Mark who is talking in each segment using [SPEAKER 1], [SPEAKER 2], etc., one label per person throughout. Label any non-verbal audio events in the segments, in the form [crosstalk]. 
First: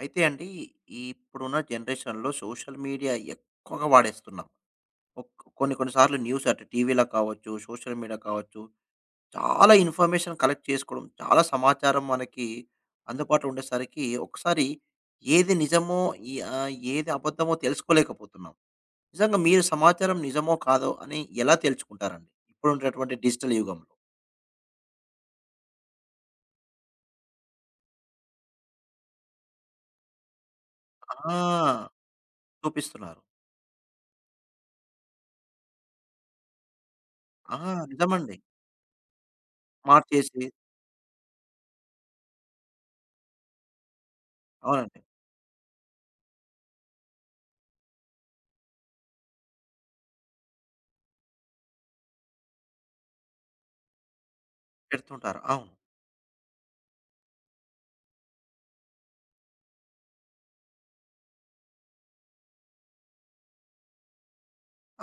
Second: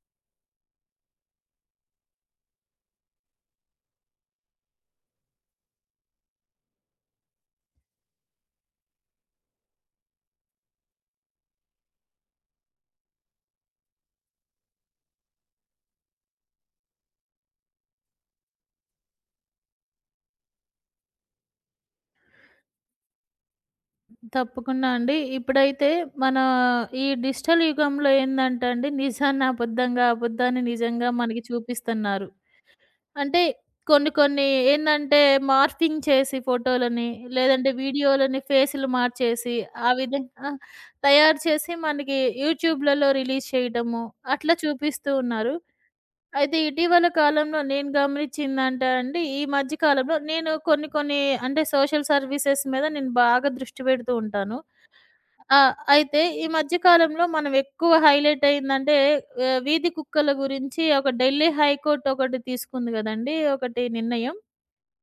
[SPEAKER 1] అయితే అండి, ఈ ఇప్పుడున్న జనరేషన్‌లో సోషల్ మీడియా ఎక్కువగా వాడేస్తున్నాం. ఒక్ కొన్ని కొన్ని సార్లు న్యూస్ అటు టీవీలో కావచ్చు, సోషల్ మీడియా కావచ్చు, చాలా ఇన్ఫర్మేషన్ కలెక్ట్ చేసుకోవడం, చాలా సమాచారం మనకి అందుబాటులో ఉండేసరికి ఒకసారి ఏది నిజమో, ఏది అబద్ధమో తెలుసుకోలేకపోతున్నాం. నిజంగా మీరు సమాచారం నిజమో, కాదో అని ఎలా తెలుసుకుంటారండి? ఇప్పుడున్నటువంటి డిజిటల్ యుగంలో.
[SPEAKER 2] తప్పకుండా అండి. ఇప్పుడైతే మన ఈ డిజిటల్ యుగంలో ఏందంటే అండి, నిజాన్ని అబద్ధంగా, అబద్ధాన్ని నిజంగా మనకి
[SPEAKER 1] ఆ,
[SPEAKER 2] చూపిస్తున్నారు.
[SPEAKER 1] చూపిస్తున్నారు.
[SPEAKER 2] అంటే కొన్ని కొన్ని ఏందంటే మార్ఫింగ్ చేసి ఫోటోలని,
[SPEAKER 1] ఆ,
[SPEAKER 2] లేదంటే
[SPEAKER 1] నిజమండి.
[SPEAKER 2] వీడియోలని ఫేసులు మార్చేసి, ఆ
[SPEAKER 1] మార్చేసి
[SPEAKER 2] విధంగా తయారు చేసి మనకి యూట్యూబ్‌లలో రిలీజ్ చేయడము, అట్లా
[SPEAKER 1] అవునండి.
[SPEAKER 2] చూపిస్తూ ఉన్నారు. అయితే ఇటీవల కాలంలో నేను గమనిచ్చిందంటే అండి, ఈ మధ్య కాలంలో నేను కొన్ని కొన్ని అంటే సోషల్ సర్వీసెస్ మీద నేను బాగా దృష్టి పెడుతూ ఉంటాను.
[SPEAKER 1] పెడుతుంటారు.
[SPEAKER 2] ఆ!
[SPEAKER 1] అవును.
[SPEAKER 2] అయితే ఈ మధ్య కాలంలో మనం ఎక్కువ హైలైట్ అయిందంటే వీధి కుక్కల గురించి ఒక ఢిల్లీ హైకోర్ట్ ఒకటి తీసుకుంది గదండీ! ఒకటి నిర్ణయం.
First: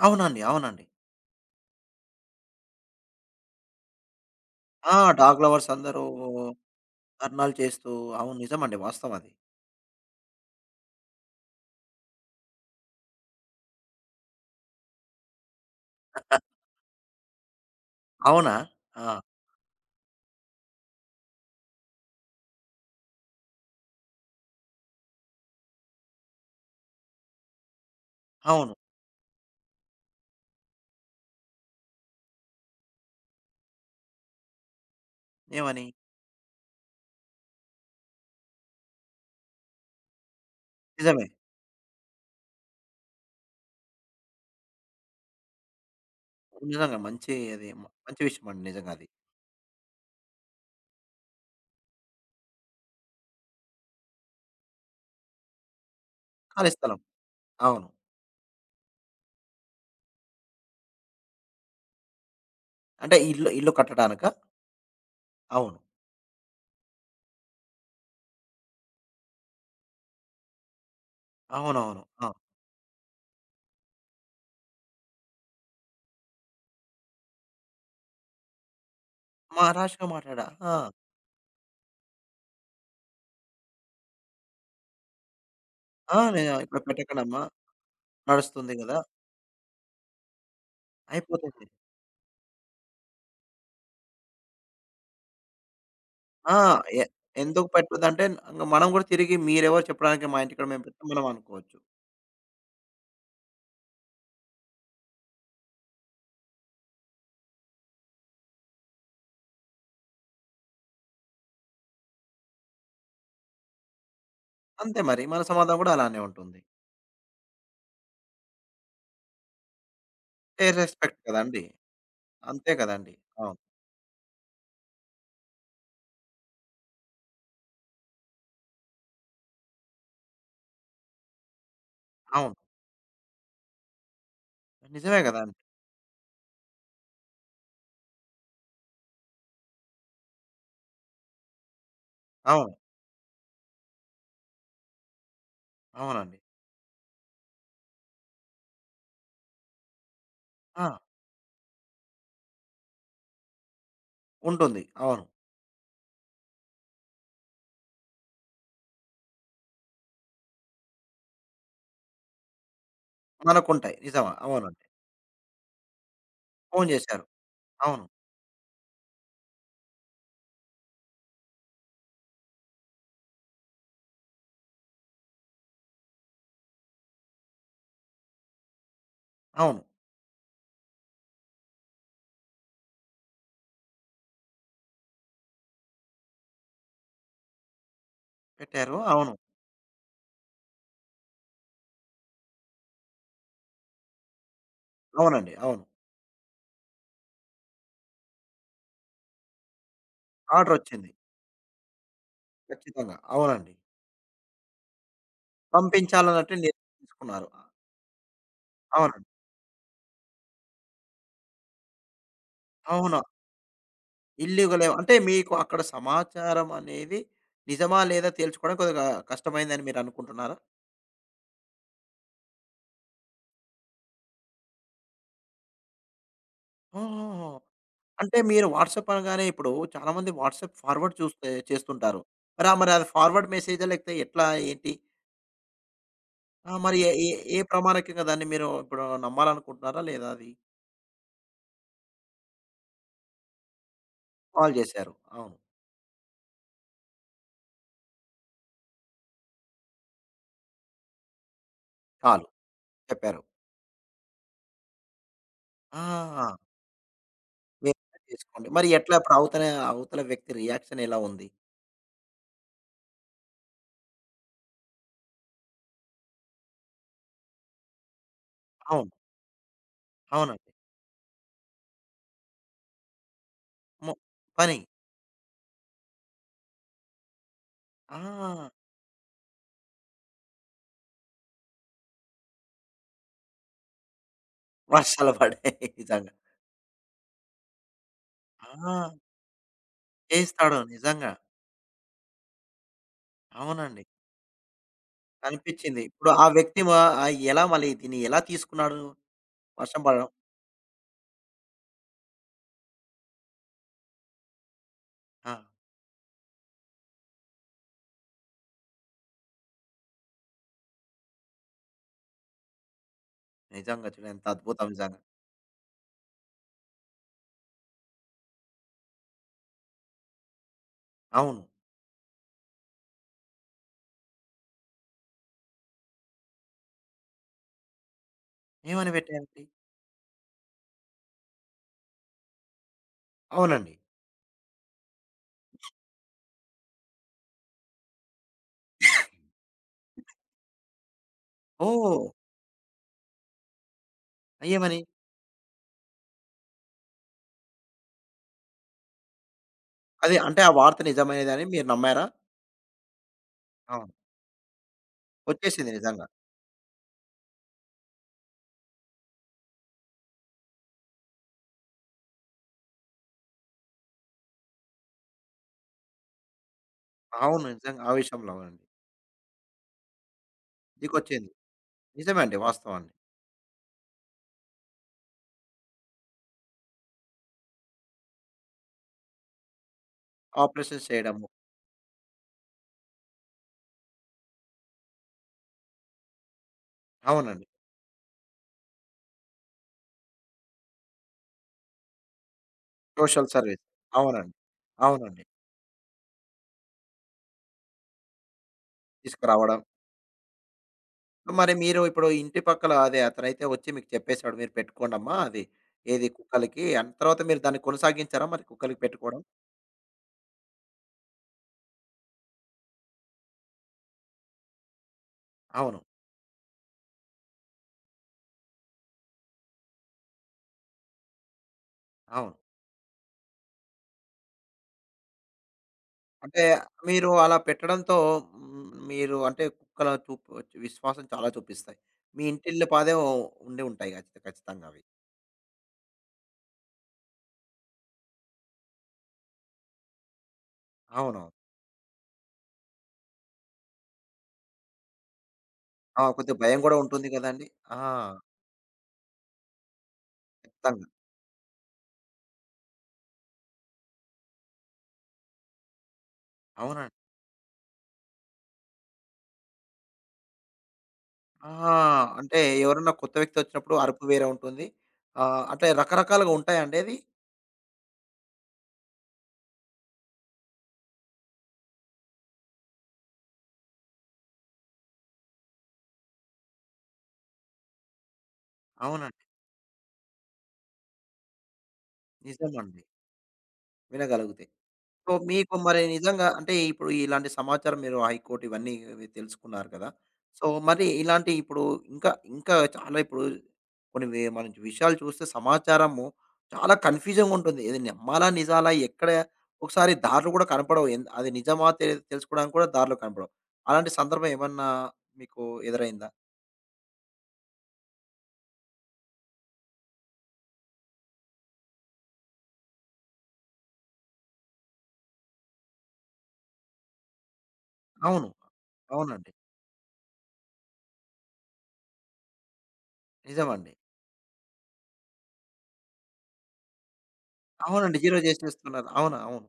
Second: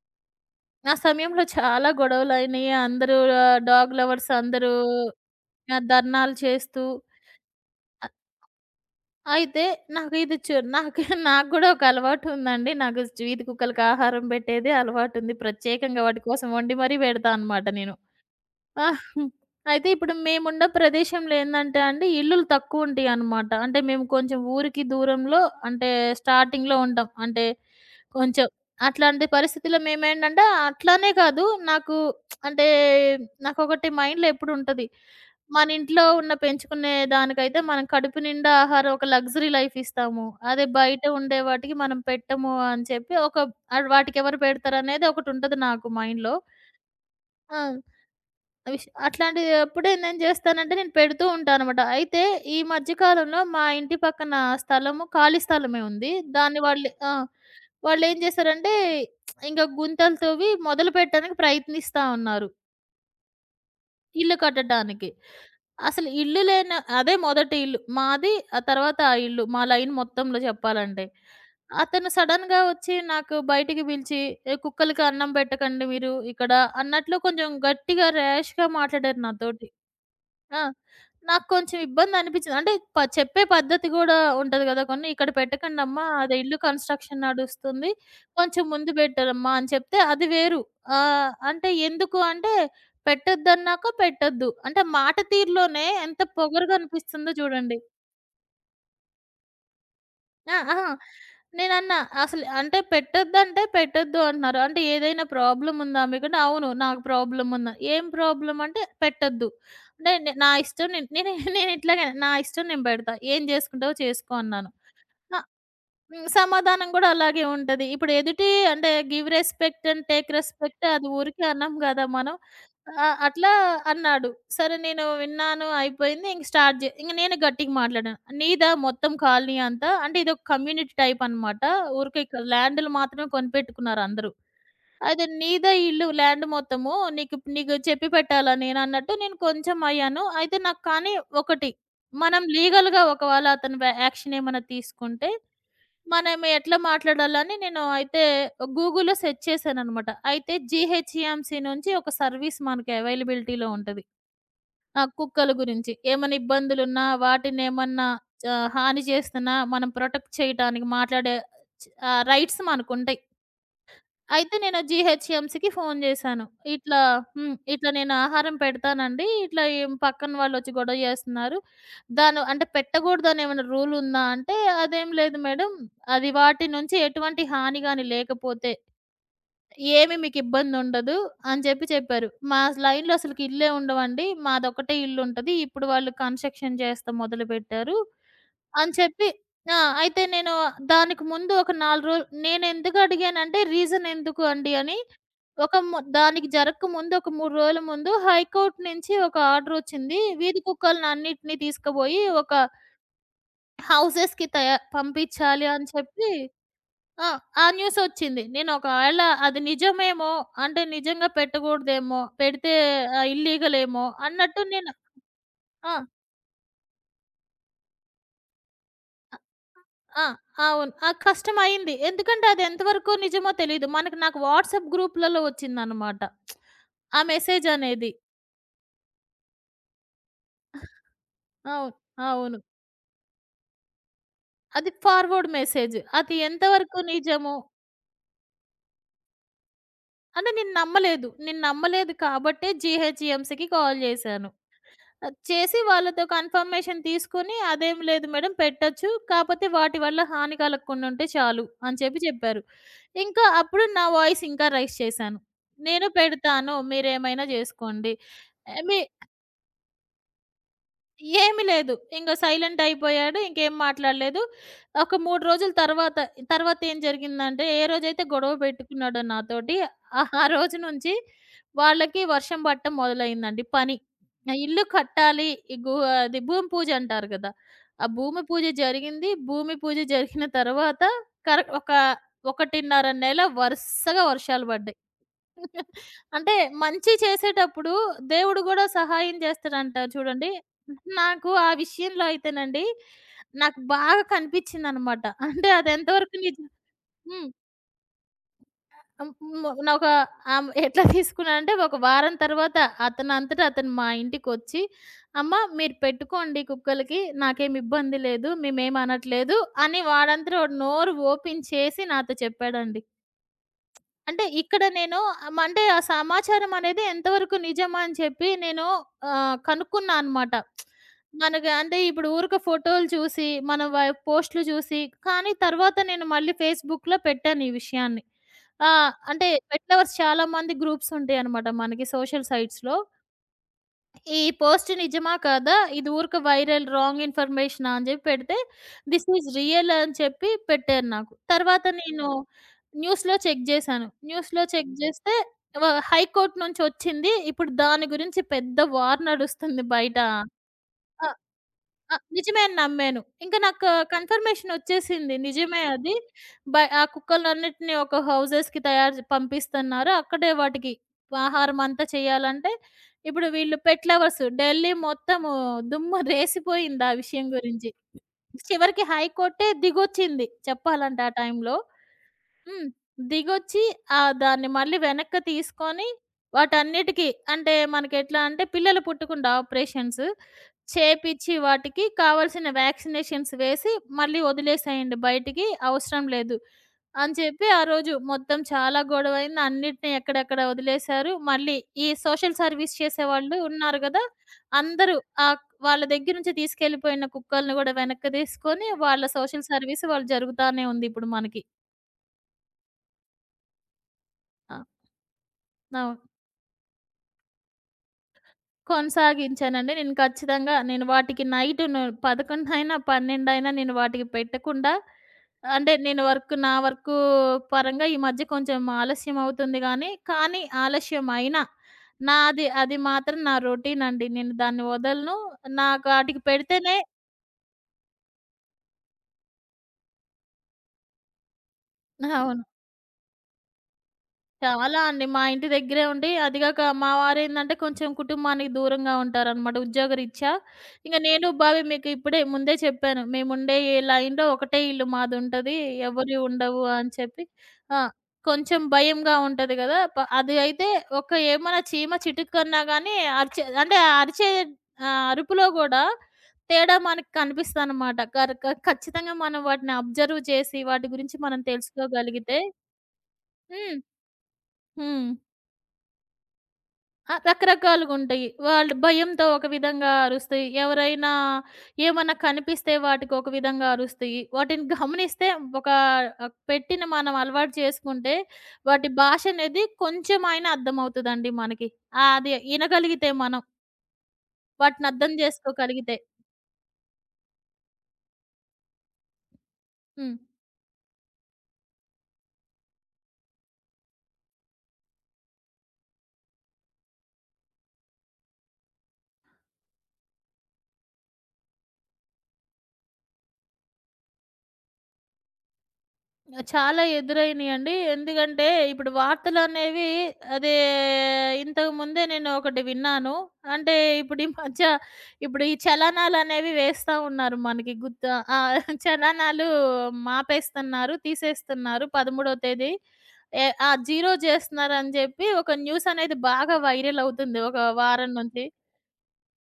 [SPEAKER 1] అవునండి. అవునండి.
[SPEAKER 2] ఆ సమయంలో చాలా గొడవలయినయి. అందరూ డాగ్ లవర్స్ అందరూ
[SPEAKER 1] ఆ, డాగ్ లవర్స్ అందరూ
[SPEAKER 2] ధర్నాలు చేస్తూ
[SPEAKER 1] అర్నాలు చేస్తూ
[SPEAKER 2] అ
[SPEAKER 1] అవును. నిజమండి. వాస్తవం అది.
[SPEAKER 2] అయితే నాకు ఇది చు నాకు [laughs] నాకు గూడా ఒక అలవాటు ఉందండి. నాకు వీధి కుక్కలకి ఆహారం పెట్టేది అలవాటుంది. ప్రత్యేకంగా వాటి కోసం వండి మరీ పెడతా అనమాట నేను.
[SPEAKER 1] అవునా?
[SPEAKER 2] ఆ!
[SPEAKER 1] ఆ,
[SPEAKER 2] హ్మ్. అయితే ఇప్పుడు మేమున్న ప్రదేశంలో ఏందంటే అండి, ఇల్లులు తక్కువుంటాయనమాట. అంటే మేము కొంచెం ఊరికి దూరంలో అంటే స్టార్టింగ్‌లో ఉంటాం. అంటే కొంచెం
[SPEAKER 1] అవును.
[SPEAKER 2] అట్లాంటి పరిస్థితిలో మేమేంటంటే అట్లానే కాదు. నాకు అంటే నాకొకటి మైండ్‌లో ఎప్పుడుంటది. మన
[SPEAKER 1] ఏమని?
[SPEAKER 2] ఇంట్లో ఉన్న పెంచుకునే దానికైతే మనం కడుపు నిండా ఆహారం ఒక లగ్జరీ లైఫ్ ఇస్తాము. అదే బయట
[SPEAKER 1] నిజమే.
[SPEAKER 2] ఉండే వాటికి మనం పెట్టము అని చెప్పి ఒక ఆడ్ వాటికెవరు పెడతారనేది ఒకటుంటది నాకు మైండ్‌లో.
[SPEAKER 1] నిజంగా మంచి
[SPEAKER 2] ఆ!
[SPEAKER 1] అది మంచి విషయం అండి
[SPEAKER 2] విష్
[SPEAKER 1] నిజంగా అది.
[SPEAKER 2] అట్లాంటిదప్పుడు నేను చేస్తానంటే నేను పెడుతూ ఉంటాననమాట. అయితే ఈ మధ్య కాలంలో మా ఇంటి పక్కన స్థలము ఖాళీ స్థలమే ఉంది. దాన్ని
[SPEAKER 1] ఖాళీ
[SPEAKER 2] వాళ్ళు
[SPEAKER 1] స్థలం.
[SPEAKER 2] ఆ!
[SPEAKER 1] అవును.
[SPEAKER 2] వాళ్ళేం చేశారంటే ఇంక గుంతలు తవ్వి మొదలుపెట్టడానికి ప్రయత్నిస్తా ఉన్నారు.
[SPEAKER 1] అంటే ఇల్లు ఇల్లు కట్టడానికా?
[SPEAKER 2] ఇల్లు కట్టడానికి.
[SPEAKER 1] అవును.
[SPEAKER 2] అసలు ఇల్లు లేని అదే మొదటి ఇల్లు. మాది, ఆ తర్వాత ఆ ఇల్లు. మా లైన్ మొత్తంలో చెప్పాలంటే.
[SPEAKER 1] అవునవును.
[SPEAKER 2] అతను
[SPEAKER 1] ఆ,
[SPEAKER 2] సడెన్‌గా వచ్చి నాకు బయటికి పిలిచి, "ఏ కుక్కలకి అన్నం పెట్టకండి మీరు ఇక్కడ" అన్నట్లు కొంచెం గట్టిగా ర్యాష్‌గా మాట్లాడారు
[SPEAKER 1] మా
[SPEAKER 2] నాతోటి.
[SPEAKER 1] ర్యాష్‌గా మాట్లాడా.
[SPEAKER 2] ఆ!
[SPEAKER 1] ఆ!
[SPEAKER 2] నాకు కొంచెం ఇబ్బందనిపిచ్చింది. అంటే చెప్పే పద్ధతి గూడా ఉంటది గదా! కొన్ని. "ఇక్కడ పెట్టకండమ్మా
[SPEAKER 1] ఆ,
[SPEAKER 2] అది
[SPEAKER 1] నేను
[SPEAKER 2] ఇల్లు
[SPEAKER 1] ఇప్పుడు
[SPEAKER 2] కన్‌స్ట్రక్షన్
[SPEAKER 1] పెట్టకండమ్మా
[SPEAKER 2] నడుస్తుంది. కొంచెం
[SPEAKER 1] నడుస్తుంది
[SPEAKER 2] ముందు
[SPEAKER 1] గదా!
[SPEAKER 2] బెట్టరమ్మా" అని చెప్తే అది వేరు.
[SPEAKER 1] అయిపోతుంది.
[SPEAKER 2] అంటే ఎందుకు అంటే పెట్టొద్దన్నాక పెట్టొద్దు. అంటే మాట తీరులోనే ఎంత
[SPEAKER 1] ఆ!
[SPEAKER 2] పొగరుగా
[SPEAKER 1] ఎ
[SPEAKER 2] అనిపిస్తుందో
[SPEAKER 1] ఎందుకు
[SPEAKER 2] చూడండి.
[SPEAKER 1] పెట్టదంటే ఇంగ మనం గూడా తిరిగి మీరెవరు చెప్పడానికి మా
[SPEAKER 2] ఆ!
[SPEAKER 1] ఇంటికాడ మేము
[SPEAKER 2] అహా!
[SPEAKER 1] పెట్టాం మనం అనుకోవచ్చు.
[SPEAKER 2] నేనన్నా అసలు అంటే పెట్టొద్దంటే పెట్టొద్దు అంటున్నారు. అంటే ఏదైనా ప్రాబ్లమ్ ఉందా మీకంటే? అవును. నాకు ప్రాబ్లమ్ ఉంద. ఏం ప్రాబ్లమ్ అంటే పెట్టొద్దు. అంటే నా ఇష్టం నేను నేను నేనిట్లాగే నా ఇష్టం నేను పెడతా. ఏం చేసుకుంటావో చేసుకో అన్నాను.
[SPEAKER 1] అంతే మరి
[SPEAKER 2] ఆ!
[SPEAKER 1] మన సమాధానం గూడా అలానే
[SPEAKER 2] హ్మ్.
[SPEAKER 1] ఉంటుంది.
[SPEAKER 2] సమాధానం గూడా అలాగే ఉంటది. ఇప్పుడు ఎదుటి అంటే give respect and take
[SPEAKER 1] a
[SPEAKER 2] respect అది
[SPEAKER 1] రెస్పెక్ట్
[SPEAKER 2] ఊరికే
[SPEAKER 1] కదండీ!
[SPEAKER 2] అనం గదా మనం.
[SPEAKER 1] అంతే
[SPEAKER 2] ఆ!
[SPEAKER 1] కదండీ.
[SPEAKER 2] అట్లా
[SPEAKER 1] అవును.
[SPEAKER 2] అన్నాడు. సరే నేను విన్నాను అయిపోయింది. ఇంక స్టార్ట్ జే ఇంక నేను గట్టిగా మాట్లాడాను. "నీదా మొత్తం కాలనీ అంతా?" అంటే ఇదొక కమ్యూనిటీ టైప్ అనమాట. ఊరికే ఇక్కడ
[SPEAKER 1] అవును.
[SPEAKER 2] ల్యాండ్‌లు మాత్రమే కొనిపెట్టుకున్నారు అందరూ.
[SPEAKER 1] నిజమే
[SPEAKER 2] అయితే
[SPEAKER 1] గదండీ.
[SPEAKER 2] "నీదా ఈ ఇల్లు ల్యాండ్ మొత్తము? నీకు నీకు చెప్పి పెట్టాలా నేను?" అన్నట్టు నేను కొంచెం అయ్యాను. అయితే నాకు కానీ ఒకటి మనం
[SPEAKER 1] అవును.
[SPEAKER 2] లీగల్‌గా ఒకవేళ అతను యాక్షన్ ఏమైనా తీసుకుంటే
[SPEAKER 1] అవునండి.
[SPEAKER 2] మనం ఎట్లా మాట్లాడాలని నేను అయితే గూగుల్‌లో సెర్చ్ చేశాననమాట. అయితే
[SPEAKER 1] ఆ,
[SPEAKER 2] GHMC నుంచి ఒక సర్వీస్ మనకి అవైలబిలిటీలో ఉంటది.
[SPEAKER 1] ఉంటుంది.
[SPEAKER 2] ఆ
[SPEAKER 1] అవును.
[SPEAKER 2] కుక్కల గురించి. ఏమైనా ఇబ్బందులున్నా, వాటినేమన్నా హాని చేస్తున్నా మనం ప్రొటెక్ట్ చేయటానికి మాట్లాడే రైట్స్ మనకుంటాయి.
[SPEAKER 1] మనకుంటాయి. నిజమా?
[SPEAKER 2] అయితే నేను
[SPEAKER 1] అవునండి.
[SPEAKER 2] GHMCకి ఫోను జేశాను.
[SPEAKER 1] ఫోను
[SPEAKER 2] ఇట్లా
[SPEAKER 1] జేశారు.
[SPEAKER 2] హ్మ్. ఇట్లా
[SPEAKER 1] అవును.
[SPEAKER 2] నేను ఆహారం పెడతానండి. ఇట్లా ఏం పక్కన వాళ్ళొచ్చి గొడవ జేస్తున్నారు. దాను అంటే పెట్టకూడదనేమన్నా రూలుందా అంటే, అదేం లేదు మేడం. అది వాటి నుంచి ఎటువంటి హాని గాని లేకపోతే
[SPEAKER 1] అవును.
[SPEAKER 2] ఏమి మీకిబ్బందుండదు అని చెప్పి చెప్పారు. మా స్ లైన్‌లో అసలకి ఇల్లే ఉండవండి. మాదొక్కటే ఇల్లుంటది. ఇప్పుడు వాళ్ళు కన్‌స్ట్రక్షన్ చేస్తా మొదలుపెట్టారు అని
[SPEAKER 1] పెట్టారు.
[SPEAKER 2] చెప్పి
[SPEAKER 1] అవును.
[SPEAKER 2] ఆ! అయితే నేను దానికి ముందు ఒక 4 రోజులు నేనెందుకు అడిగానంటే రీజన్ ఎందుకు అండి అని
[SPEAKER 1] అవునండి.
[SPEAKER 2] ఒక
[SPEAKER 1] అవును.
[SPEAKER 2] ము దానికి జరక్క ముందు ఒక 3 రోజుల ముందు హైకోర్ట్ నుంచి ఒక ఆర్డరొచ్చింది. వీధి
[SPEAKER 1] ఆర్డరొచ్చింది.
[SPEAKER 2] కుక్కలనన్నిటిని తీసుకుపోయి ఒక
[SPEAKER 1] ఖచ్చితంగా. అవునండి.
[SPEAKER 2] హౌసెస్‌కి పంపించాలి అని చెప్పి
[SPEAKER 1] పంపించాలన్నట్టు నిర్ణయం
[SPEAKER 2] ఆ!
[SPEAKER 1] తీసుకున్నారు.
[SPEAKER 2] ఆ న్యూసొచ్చింది. నేను ఒకవేళ
[SPEAKER 1] అవునండి.
[SPEAKER 2] అది నిజమేమో, అంటే నిజంగా పెట్టకూడదేమో, పెడితే
[SPEAKER 1] అవును.
[SPEAKER 2] ఇల్లీగలేమో అన్నట్టు
[SPEAKER 1] ఇల్లీగలే
[SPEAKER 2] నేను
[SPEAKER 1] అంటే మీకు అక్కడ
[SPEAKER 2] ఆ!
[SPEAKER 1] సమాచారం అనేది నిజమా? లేదా? తేల్చుకోవడం కొద్దిగా కష్టమైందని
[SPEAKER 2] ఆ!
[SPEAKER 1] మీరనుకుంటున్నారా?
[SPEAKER 2] అవును. ఆ! కష్టమయింది. ఎందుకంటే అది ఎంతవరకు నిజమో తెలీదు. మనకి నాకు వాట్సాప్ గ్రూప్‌లలో వచ్చిందనమాట. ఆ
[SPEAKER 1] ఓహోహో!
[SPEAKER 2] మెసేజనేది.
[SPEAKER 1] అంటే మీరు వాట్సాప్ అనగానే ఇప్పుడు చాలామంది వాట్సాప్ ఫార్వర్డ్ చూస్తే
[SPEAKER 2] అవును.
[SPEAKER 1] చేస్తుంటారు.
[SPEAKER 2] అవును.
[SPEAKER 1] మరి ఆ మరి అది ఫార్వర్డ్ మెసేజా? లేకపోతే ఎట్లా?
[SPEAKER 2] అది
[SPEAKER 1] ఏంటి?
[SPEAKER 2] Forward message. అది
[SPEAKER 1] ఆ! మరి
[SPEAKER 2] ఎంతవరకు
[SPEAKER 1] ఏ ఏ
[SPEAKER 2] నిజము,
[SPEAKER 1] ఏ ప్రామాణికంగా దాన్ని మీరు ఇప్పుడు నమ్మాలనుకుంటున్నారా? లేదా అది?
[SPEAKER 2] అంటే నేను నమ్మలేదు. నేను నమ్మలేదు కాబట్టే GHMCకి కాల్ జేశాను.
[SPEAKER 1] కాల్ చేశారు. అవును.
[SPEAKER 2] చేసి వాళ్ళతో కన్ఫర్మేషన్ తీసుకొని, "అదేం లేదు మేడం పెట్టొచ్చు. కాపోతే వాటి వల్ల హాని కలగకుండా ఉంటే చాలు" అని చెప్పి
[SPEAKER 1] చాలు
[SPEAKER 2] చెప్పారు.
[SPEAKER 1] చెప్పారు.
[SPEAKER 2] ఇంకా అప్పుడు నా వాయిస్ ఇంకా రైజ్ చేశాను. "నేను
[SPEAKER 1] ఆ!
[SPEAKER 2] పెడతాను మీరేమైనా జేసుకోండి.
[SPEAKER 1] మీరే చేసుకోండి. మరి
[SPEAKER 2] మీ
[SPEAKER 1] ఎట్లా ఇప్పుడు అవతల అవతల వ్యక్తి రియాక్షన్ ఎలా ఉంది?
[SPEAKER 2] ఏమి లేదు. ఇంక సైలెంట్ అయిపోయాడు. ఇంకేం మాట్లాడలేదు. ఒక 3 రోజుల తర్వాత, తర్వాత ఏం జరిగిందంటే, ఏ రోజైతే గొడవ
[SPEAKER 1] అవును.
[SPEAKER 2] పెట్టుకున్నాడో నాతోటి, ఆ
[SPEAKER 1] అవునండి.
[SPEAKER 2] రోజు నుంచి వాళ్ళకి వర్షం పడటం మొదలైందండి పని.
[SPEAKER 1] మొ పని.
[SPEAKER 2] ఇల్లు కట్టాలి. ఈ గు అది భూమి పూజ అంటారు కదా! ఆ భూమి పూజ
[SPEAKER 1] ఆ,
[SPEAKER 2] జరిగింది. భూమి పూజ జరిగిన తర్వాత కరెక్ట్ ఒక 1.5 నెల వరుసగా వర్షాలు పడ్డాయి.
[SPEAKER 1] వర్షాలు పడ్డాయి [laughs] నిజంగా.
[SPEAKER 2] అంటే మంచి చేసేటప్పుడు దేవుడు గూడా
[SPEAKER 1] ఆ,
[SPEAKER 2] సహాయం చేస్తాడంటారు చూడండి.
[SPEAKER 1] చేస్తాడు నిజంగా.
[SPEAKER 2] నాకు ఆ విషయంలో అయితేనండి, నాకు
[SPEAKER 1] అవునండి.
[SPEAKER 2] బాగా కనిపిచ్చిందనమాట. అంటే
[SPEAKER 1] కనిపించింది. ఇప్పుడు
[SPEAKER 2] అదెంతవరకు
[SPEAKER 1] ఆ
[SPEAKER 2] నిజం
[SPEAKER 1] వ్యక్తి మా
[SPEAKER 2] హ్మ్.
[SPEAKER 1] ఎలా మళ్ళీ దీన్ని ఎలా తీసుకున్నాడు?
[SPEAKER 2] హ్మ్.
[SPEAKER 1] వర్షం
[SPEAKER 2] ఒక
[SPEAKER 1] పడడం
[SPEAKER 2] ఎట్లా తీసుకున్నానంటే ఒక వారం తర్వాత అతనంతట అతను మా ఇంటికొచ్చి, "అమ్మ
[SPEAKER 1] ఆ,
[SPEAKER 2] మీరు పెట్టుకోండి కుక్కలకి. నాకేమి ఇబ్బంది లేదు. మేమేమనట్లేదు" అని వాడంతట వాడు నోరు ఓపెన్ చేసి నాతో చెప్పాడండి.
[SPEAKER 1] నిజంగా చూడు ఎంత
[SPEAKER 2] అంటే ఇక్కడ
[SPEAKER 1] అద్భుతం నిజంగా.
[SPEAKER 2] నేను అంటే ఆ సమాచారం అనేది ఎంతవరకు నిజమా అని చెప్పి నేను కనుక్కున్నా అనమాట.
[SPEAKER 1] అవును.
[SPEAKER 2] మనకు అంటే ఇప్పుడు ఊరికే ఫోటోలు చూసి, మన వ పోస్ట్‌లు చూసి కానీ తర్వాత నేను మళ్ళీ ఫేస్‌బుక్‌లో పెట్టాను ఈ విషయాన్ని. ఆ!
[SPEAKER 1] ఏమని
[SPEAKER 2] అంటే
[SPEAKER 1] పెట్టారండి?
[SPEAKER 2] పెట్ లవర్స్ చాలామంది గ్రూప్స్ ఉంటాయనమాట మనకి సోషల్ సైట్స్‌లో.
[SPEAKER 1] అవునండి.
[SPEAKER 2] ఈ పోస్ట్ నిజమా? కాదా? ఇది ఊరికే వైరల్ రాంగ్ ఇన్ఫర్మేషనా? అని జెప్పి పెడితే, దిస్ ఈజ్ రియల్ అని చెప్పి పెట్టారు నాకు. తర్వాత
[SPEAKER 1] ఓహ్!
[SPEAKER 2] నేను న్యూస్‌లో చెక్ జేశాను. న్యూస్‌లో చెక్
[SPEAKER 1] ఏమని?
[SPEAKER 2] జేస్తే వ హైకోర్ట్ నుంచొచ్చింది. ఇప్పుడు దాని గురించి పెద్ద వార్ నడుస్తుంది బయట.
[SPEAKER 1] అదే అంటే ఆ వార్త
[SPEAKER 2] ఆ!
[SPEAKER 1] నిజమైనదని మీరు
[SPEAKER 2] ఆ!
[SPEAKER 1] నమ్మారా?
[SPEAKER 2] నిజమే అని నమ్మాను. ఇంకా నాకు
[SPEAKER 1] అవును.
[SPEAKER 2] కన్ఫర్మేషన్ ఒచ్చేసింది. నిజమే
[SPEAKER 1] వచ్చేసింది
[SPEAKER 2] అది.
[SPEAKER 1] నిజంగా.
[SPEAKER 2] బై ఆ కుక్కలన్నిటిని ఒక హౌసెస్‌కి తయారు చే పంపిస్తున్నారు. అక్కడే వాటికి ఆహారం అంతా చేయాలంటే, ఇప్పుడు వీళ్ళు పెట్ లవర్స్ ఢిల్లీ మొత్తము దుమ్ము [laughs] రేసిపోయింది ఆ విషయం
[SPEAKER 1] అవును.
[SPEAKER 2] గురించి.
[SPEAKER 1] నిజంగా ఆవేశంలో అవునండి.
[SPEAKER 2] చివరికి హైకోర్టే దిగొచ్చింది చెప్పాలంటే ఆ
[SPEAKER 1] మీకొచ్చింది.
[SPEAKER 2] టైంలో.
[SPEAKER 1] నిజమే అండి.
[SPEAKER 2] హ్మ్.
[SPEAKER 1] వాస్తవం అండి.
[SPEAKER 2] దిగొచ్చి దాన్ని మళ్ళీ వెనక్కి తీసుకొని వాటన్నిటికి అంటే మనకెట్లా అంటే పిల్లలు పుట్టకుండా ఆపరేషన్స్
[SPEAKER 1] ఆపరేషన్స్ చేయడము.
[SPEAKER 2] చేపిచ్చి వాటికి కావాల్సిన వ్యాక్సినేషన్స్ వేసి మళ్ళీ వదిలేసేయండి బయటికి అవసరం లేదు అని
[SPEAKER 1] అవునండి.
[SPEAKER 2] చెప్పి ఆ రోజు మొత్తం చాలా గొడవైంది. అన్నిటిని ఎక్కడెక్కడ వదిలేశారు. మళ్ళీ ఈ సోషల్ సర్వీస్
[SPEAKER 1] సోషల్
[SPEAKER 2] చేసేవాళ్ళు
[SPEAKER 1] సర్వీస్.
[SPEAKER 2] ఉన్నారు గదా!
[SPEAKER 1] అవునండి.
[SPEAKER 2] అందరూ
[SPEAKER 1] అవునండి.
[SPEAKER 2] ఆహ్, వాళ్ళ దగ్గర నుంచి తీసుకెళ్ళిపోయిన కుక్కల్ని గూడా వెనక్కి తీసుకొని వాళ్ళ సోషల్
[SPEAKER 1] తీసుకురావడం.
[SPEAKER 2] సర్వీస్ వాళ్ళు జరుగుతానే ఉంది ఇప్పుడు మనకి.
[SPEAKER 1] మరి మీరు ఇప్పుడు ఇంటి పక్కల అదే అతనైతే వచ్చి మీకు చెప్పేసాడు. మీరు
[SPEAKER 2] ఆ!
[SPEAKER 1] పెట్టుకోండమ్మా అది.
[SPEAKER 2] ఆ!
[SPEAKER 1] ఏది కుక్కలకి తర్వాత మీరు దాన్ని కొనసాగించారా మరి కుక్కలకి పెట్టుకోవడం?
[SPEAKER 2] కొనసాగించానండి. నేను ఖచ్చితంగా నేను వాటికి నైట్ ను 11 అయినా, 12 అయినా నేను వాటికి పెట్టకుండా అంటే
[SPEAKER 1] అవును.
[SPEAKER 2] నేను వర్క్ నా వర్కు పరంగా ఈ మధ్య కొంచెం ఆలస్యం అవుతుంది గానీ, కానీ ఆలస్యం అయినా
[SPEAKER 1] అవును.
[SPEAKER 2] నాది అది మాత్రం నా రొటీన్ అండి. నేను దాన్ని వదలను. నాకు ఆటికి
[SPEAKER 1] అంటే
[SPEAKER 2] పెడితేనే
[SPEAKER 1] మీరు అలా పెట్టడంతో హ్మ్, మీరు అంటే కుక్కల చూపు విశ్వాసం చాలా చూపిస్తాయి. మీ
[SPEAKER 2] అవును.
[SPEAKER 1] ఇంటిల్లిపాదే ఉండి ఉంటాయి ఖచ్చితంగా
[SPEAKER 2] చాలా
[SPEAKER 1] అవి.
[SPEAKER 2] అండి. మా ఇంటి దగ్గరే ఉండి అది గాక మా వారేందంటే కొంచెం కుటుంబానికి దూరంగా ఉంటారనమాట ఉద్యోగరీత్యా. ఇంక నేను,
[SPEAKER 1] అవునవును.
[SPEAKER 2] బాబాయ్ మీకు ఇప్పుడే ముందే చెప్పాను. మేముండే ఈ లైన్‌లో ఒకటే ఇల్లు మాదుంటది.
[SPEAKER 1] ఆ,
[SPEAKER 2] ఎవరియి
[SPEAKER 1] కొద్దిగా భయం
[SPEAKER 2] ఉండవు
[SPEAKER 1] గూడా
[SPEAKER 2] అని
[SPEAKER 1] ఉంటుంది
[SPEAKER 2] చెప్పి.
[SPEAKER 1] గదండీ!
[SPEAKER 2] ఆ!
[SPEAKER 1] ఆ!
[SPEAKER 2] కొంచెం భయంగా ఉంటది గదా! అది అయితే
[SPEAKER 1] ఖచ్చితంగా.
[SPEAKER 2] ఒక ఏమన్నా చీమ చిటుక్కున్నా గానీ అరిచే అంటే ఆ అరిచే అరుపులో గూడా తేడా
[SPEAKER 1] అవునండి.
[SPEAKER 2] మనకు కనిపిస్తదనమాట. కర్ క ఖచ్చితంగా మనం వాటిని అబ్జర్వ్ చేసి వాటి గురించి మనం
[SPEAKER 1] ఆ!
[SPEAKER 2] తెలుసుకోగలిగితే
[SPEAKER 1] అంటే ఎవరన్నా కొత్త వ్యక్తి వచ్చినప్పుడు
[SPEAKER 2] హ్మ్.
[SPEAKER 1] అరుపు వేరే ఉంటుంది.
[SPEAKER 2] హ్మ్.
[SPEAKER 1] అంటే రకరకాలుగా ఉంటాయండి అవి?
[SPEAKER 2] ఆ! రకరకాలుగుంటయి. వాళ్ళు భయంతో ఒక విధంగా అరుస్తయి. ఎవరైనా ఏమన్నా కనిపిస్తే వాటికొక విధంగా అరుస్తయి. వాటిని గమనిస్తే ఒక పెట్టిన మనం అలవాటు చేసుకుంటే వాటి
[SPEAKER 1] అవునండి.
[SPEAKER 2] భాషనేది కొంచెమైనా అర్థమవుతదండి మనకి. అది
[SPEAKER 1] నిజమండి.
[SPEAKER 2] ఇనగలిగితే మనం.
[SPEAKER 1] వినగలుగుతాయి.
[SPEAKER 2] వాటిని
[SPEAKER 1] సో,
[SPEAKER 2] అర్థం
[SPEAKER 1] మీకు మరి
[SPEAKER 2] చేసుకోగలిగితే.
[SPEAKER 1] నిజంగా అంటే ఇప్పుడు ఇలాంటి సమాచారం మీరు హైకోర్టు ఇవన్నీ ఇవి తెలుసుకున్నారు కదా!
[SPEAKER 2] హ్మ్.
[SPEAKER 1] సో, మరి ఇలాంటి ఇప్పుడు ఇంకా చాలా ఇప్పుడు కొన్ని మనం విషయాలు చూస్తే సమాచారము చాలా కన్‌ఫ్యూజింగ్‌గా ఉంటుంది. ఏది నమ్మాలా? నిజాలా? ఎక్కడ ఒకసారి దారులు కూడా కనపడవు. అది నిజమా తెలుసుకోవడానికి కూడా దారులు కనపడవు. అలాంటి సందర్భం ఏమన్నా మీకు ఎదురైందా?
[SPEAKER 2] చాలా ఎదురైనయండి. ఎందుకంటే ఇప్పుడు వార్తలనేవి అదే ఇంతకుముందే నేను ఒకటి విన్నాను. అంటే ఇప్పుడు ఈ మధ్య ఇప్పుడు ఈ చలనాలనేవి వేస్తా ఉన్నారు మనకి గుర్తు
[SPEAKER 1] అవును.
[SPEAKER 2] ఆ! [laughs]
[SPEAKER 1] అవునండి.
[SPEAKER 2] చలనాలు మాపేస్తున్నారు, తీసేస్తున్నారు 13వ తేదీ. ఏ ఆ!
[SPEAKER 1] నిజమండి.
[SPEAKER 2] జీరో జేస్తున్నారని జెప్పి ఒక న్యూస్ అనేది బాగా వైరల్ అవుతుంది ఒక
[SPEAKER 1] అవునండి.
[SPEAKER 2] వారం
[SPEAKER 1] జీరో
[SPEAKER 2] నుంచి.
[SPEAKER 1] చేసేస్తున్నారు. అవును. అవును.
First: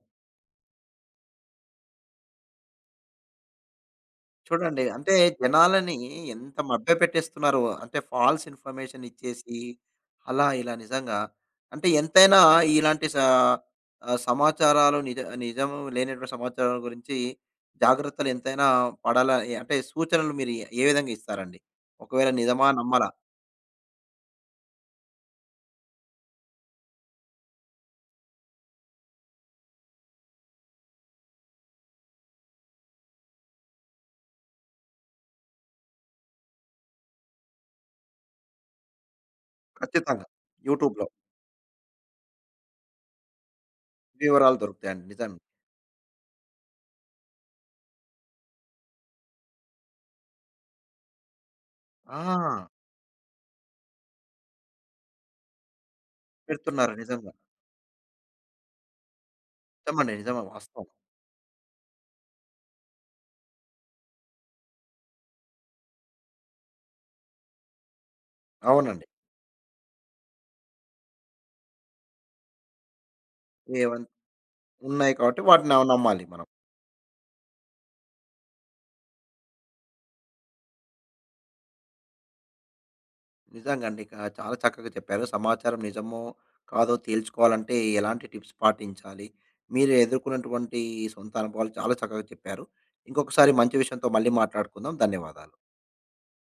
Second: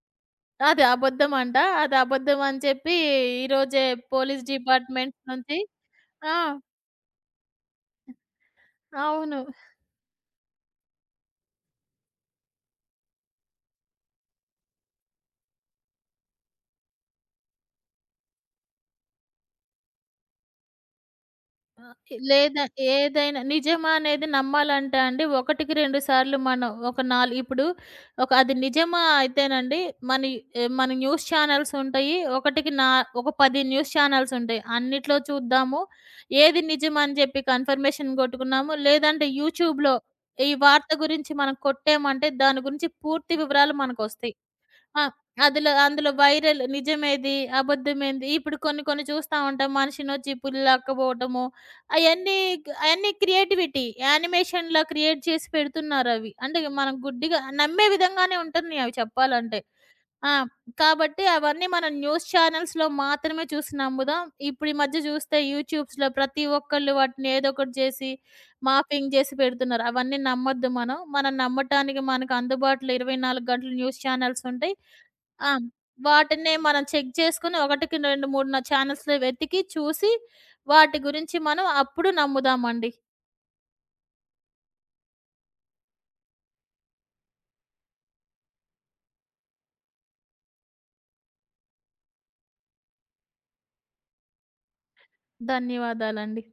[SPEAKER 2] అది అబద్ధమంట. అది అబద్ధం అని చెప్పి ఈరోజే పోలీస్
[SPEAKER 1] చూడండి. అంటే
[SPEAKER 2] డిపార్ట్‌మెంట్ నుంచి
[SPEAKER 1] జనాలని
[SPEAKER 2] ఆ!
[SPEAKER 1] ఎంత మభ్యపెట్టేస్తున్నారో. అంటే ఫాల్స్ ఇన్ఫర్మేషన్
[SPEAKER 2] అవును.
[SPEAKER 1] ఇచ్చేసి, అలా ఇలా నిజంగా. అంటే ఎంతైనా ఇలాంటి సమాచారాలు నిజం లేనటువంటి సమాచారాల గురించి జాగ్రత్తలు ఎంతైనా పడాలా అంటే సూచనలు మీరు ఏ విధంగా ఇస్తారండి?
[SPEAKER 2] ఆ!
[SPEAKER 1] ఒకవేళ
[SPEAKER 2] లేదా
[SPEAKER 1] నిజమా? నమ్మాలా?
[SPEAKER 2] ఏదైనా నిజమా అనేది నమ్మాలంటే అండి, ఒకటికి 2 సార్లు మనం ఒక నాలు ఇప్పుడు ఒక అది నిజమా అయితేనండి, మన మన న్యూస్ ఛానెల్స్ ఉంటాయి. ఒకటికి నా ఒక 10 న్యూస్ ఛానెల్స్ ఉంటాయి. అన్నిట్లో చూద్దాము. ఏది నిజం అని చెప్పి కన్ఫర్మేషన్ కొట్టుకున్నాము. లేదంటే యూట్యూబ్‌లో
[SPEAKER 1] ఖచ్చితంగా.
[SPEAKER 2] ఈ వార్త
[SPEAKER 1] యూట్యూబ్‌లో
[SPEAKER 2] గురించి మనం కొట్టామంటే దాని గురించి పూర్తి వివరాలు మనకొస్తాయి.
[SPEAKER 1] వివరాలు దొరుకుతాయండి.
[SPEAKER 2] ఆ!
[SPEAKER 1] నిజమే.
[SPEAKER 2] అందులో వైరల్ నిజమేది? అబద్ధమేంది? ఇప్పుడు కొన్ని కొన్ని చూస్తా ఉంటాం. మనిషినొచ్చి పులిలెక్కబోవటము. అయన్నీ
[SPEAKER 1] ఆ,
[SPEAKER 2] అయన్నీ క్రియేటివిటీ. యానిమేషన్‌లా క్రియేట్ చేసి పెడుతున్నారవి. అంటే
[SPEAKER 1] పెడుతున్నారు
[SPEAKER 2] మనం
[SPEAKER 1] నిజంగా.
[SPEAKER 2] గుడ్డిగా నమ్మే విధంగానే ఉంటున్నాయి అవి చెప్పాలంటే.
[SPEAKER 1] నిజమండి.
[SPEAKER 2] ఆ!
[SPEAKER 1] నిజమే వాస్తవం.
[SPEAKER 2] కాబట్టి అవన్నీ మనం న్యూస్ ఛానెల్స్‌లో మాత్రమే చూసి నమ్ముదాం. ఇప్పుడు ఈ మధ్య చూస్తే యూట్యూబ్స్‌లో ప్రతి ఒక్కళ్ళు వాటిని ఏదో ఒకటి చేసి
[SPEAKER 1] అవునండి.
[SPEAKER 2] మార్ఫింగ్ చేసి పెడుతున్నారు. అవన్నీ నమ్మొద్దు మనం. మనం నమ్మటానికి మనకు అందుబాటులో 24 గంటలు న్యూస్
[SPEAKER 1] ఏవన్
[SPEAKER 2] ఛానెల్స్ ఉంటాయి.
[SPEAKER 1] ఉన్నాయి కాబట్టి
[SPEAKER 2] ఆ!
[SPEAKER 1] వాటిని నమ్మాలి మనం.
[SPEAKER 2] వాటినే మనం చెక్ చేసుకొని ఒకటికి 2, 3 ఛానెల్స్‌లో వెతికి చూసి వాటి గురించి మనం అప్పుడు నమ్ముదామండి.
[SPEAKER 1] నిజంగా అండి. చాలా చక్కగా చెప్పారు. సమాచారం నిజమో, కాదో తేల్చుకోవాలంటే ఎలాంటి టిప్స్ పాటించాలి? మీరు ఎదుర్కొన్నటువంటి సొంత అనుభవాలు చాలా చక్కగా చెప్పారు. ఇంకొకసారి మంచి విషయంతో మళ్ళీ మాట్లాడుకుందాం. ధన్యవాదాలు.
[SPEAKER 2] ధన్యవాదాలండి.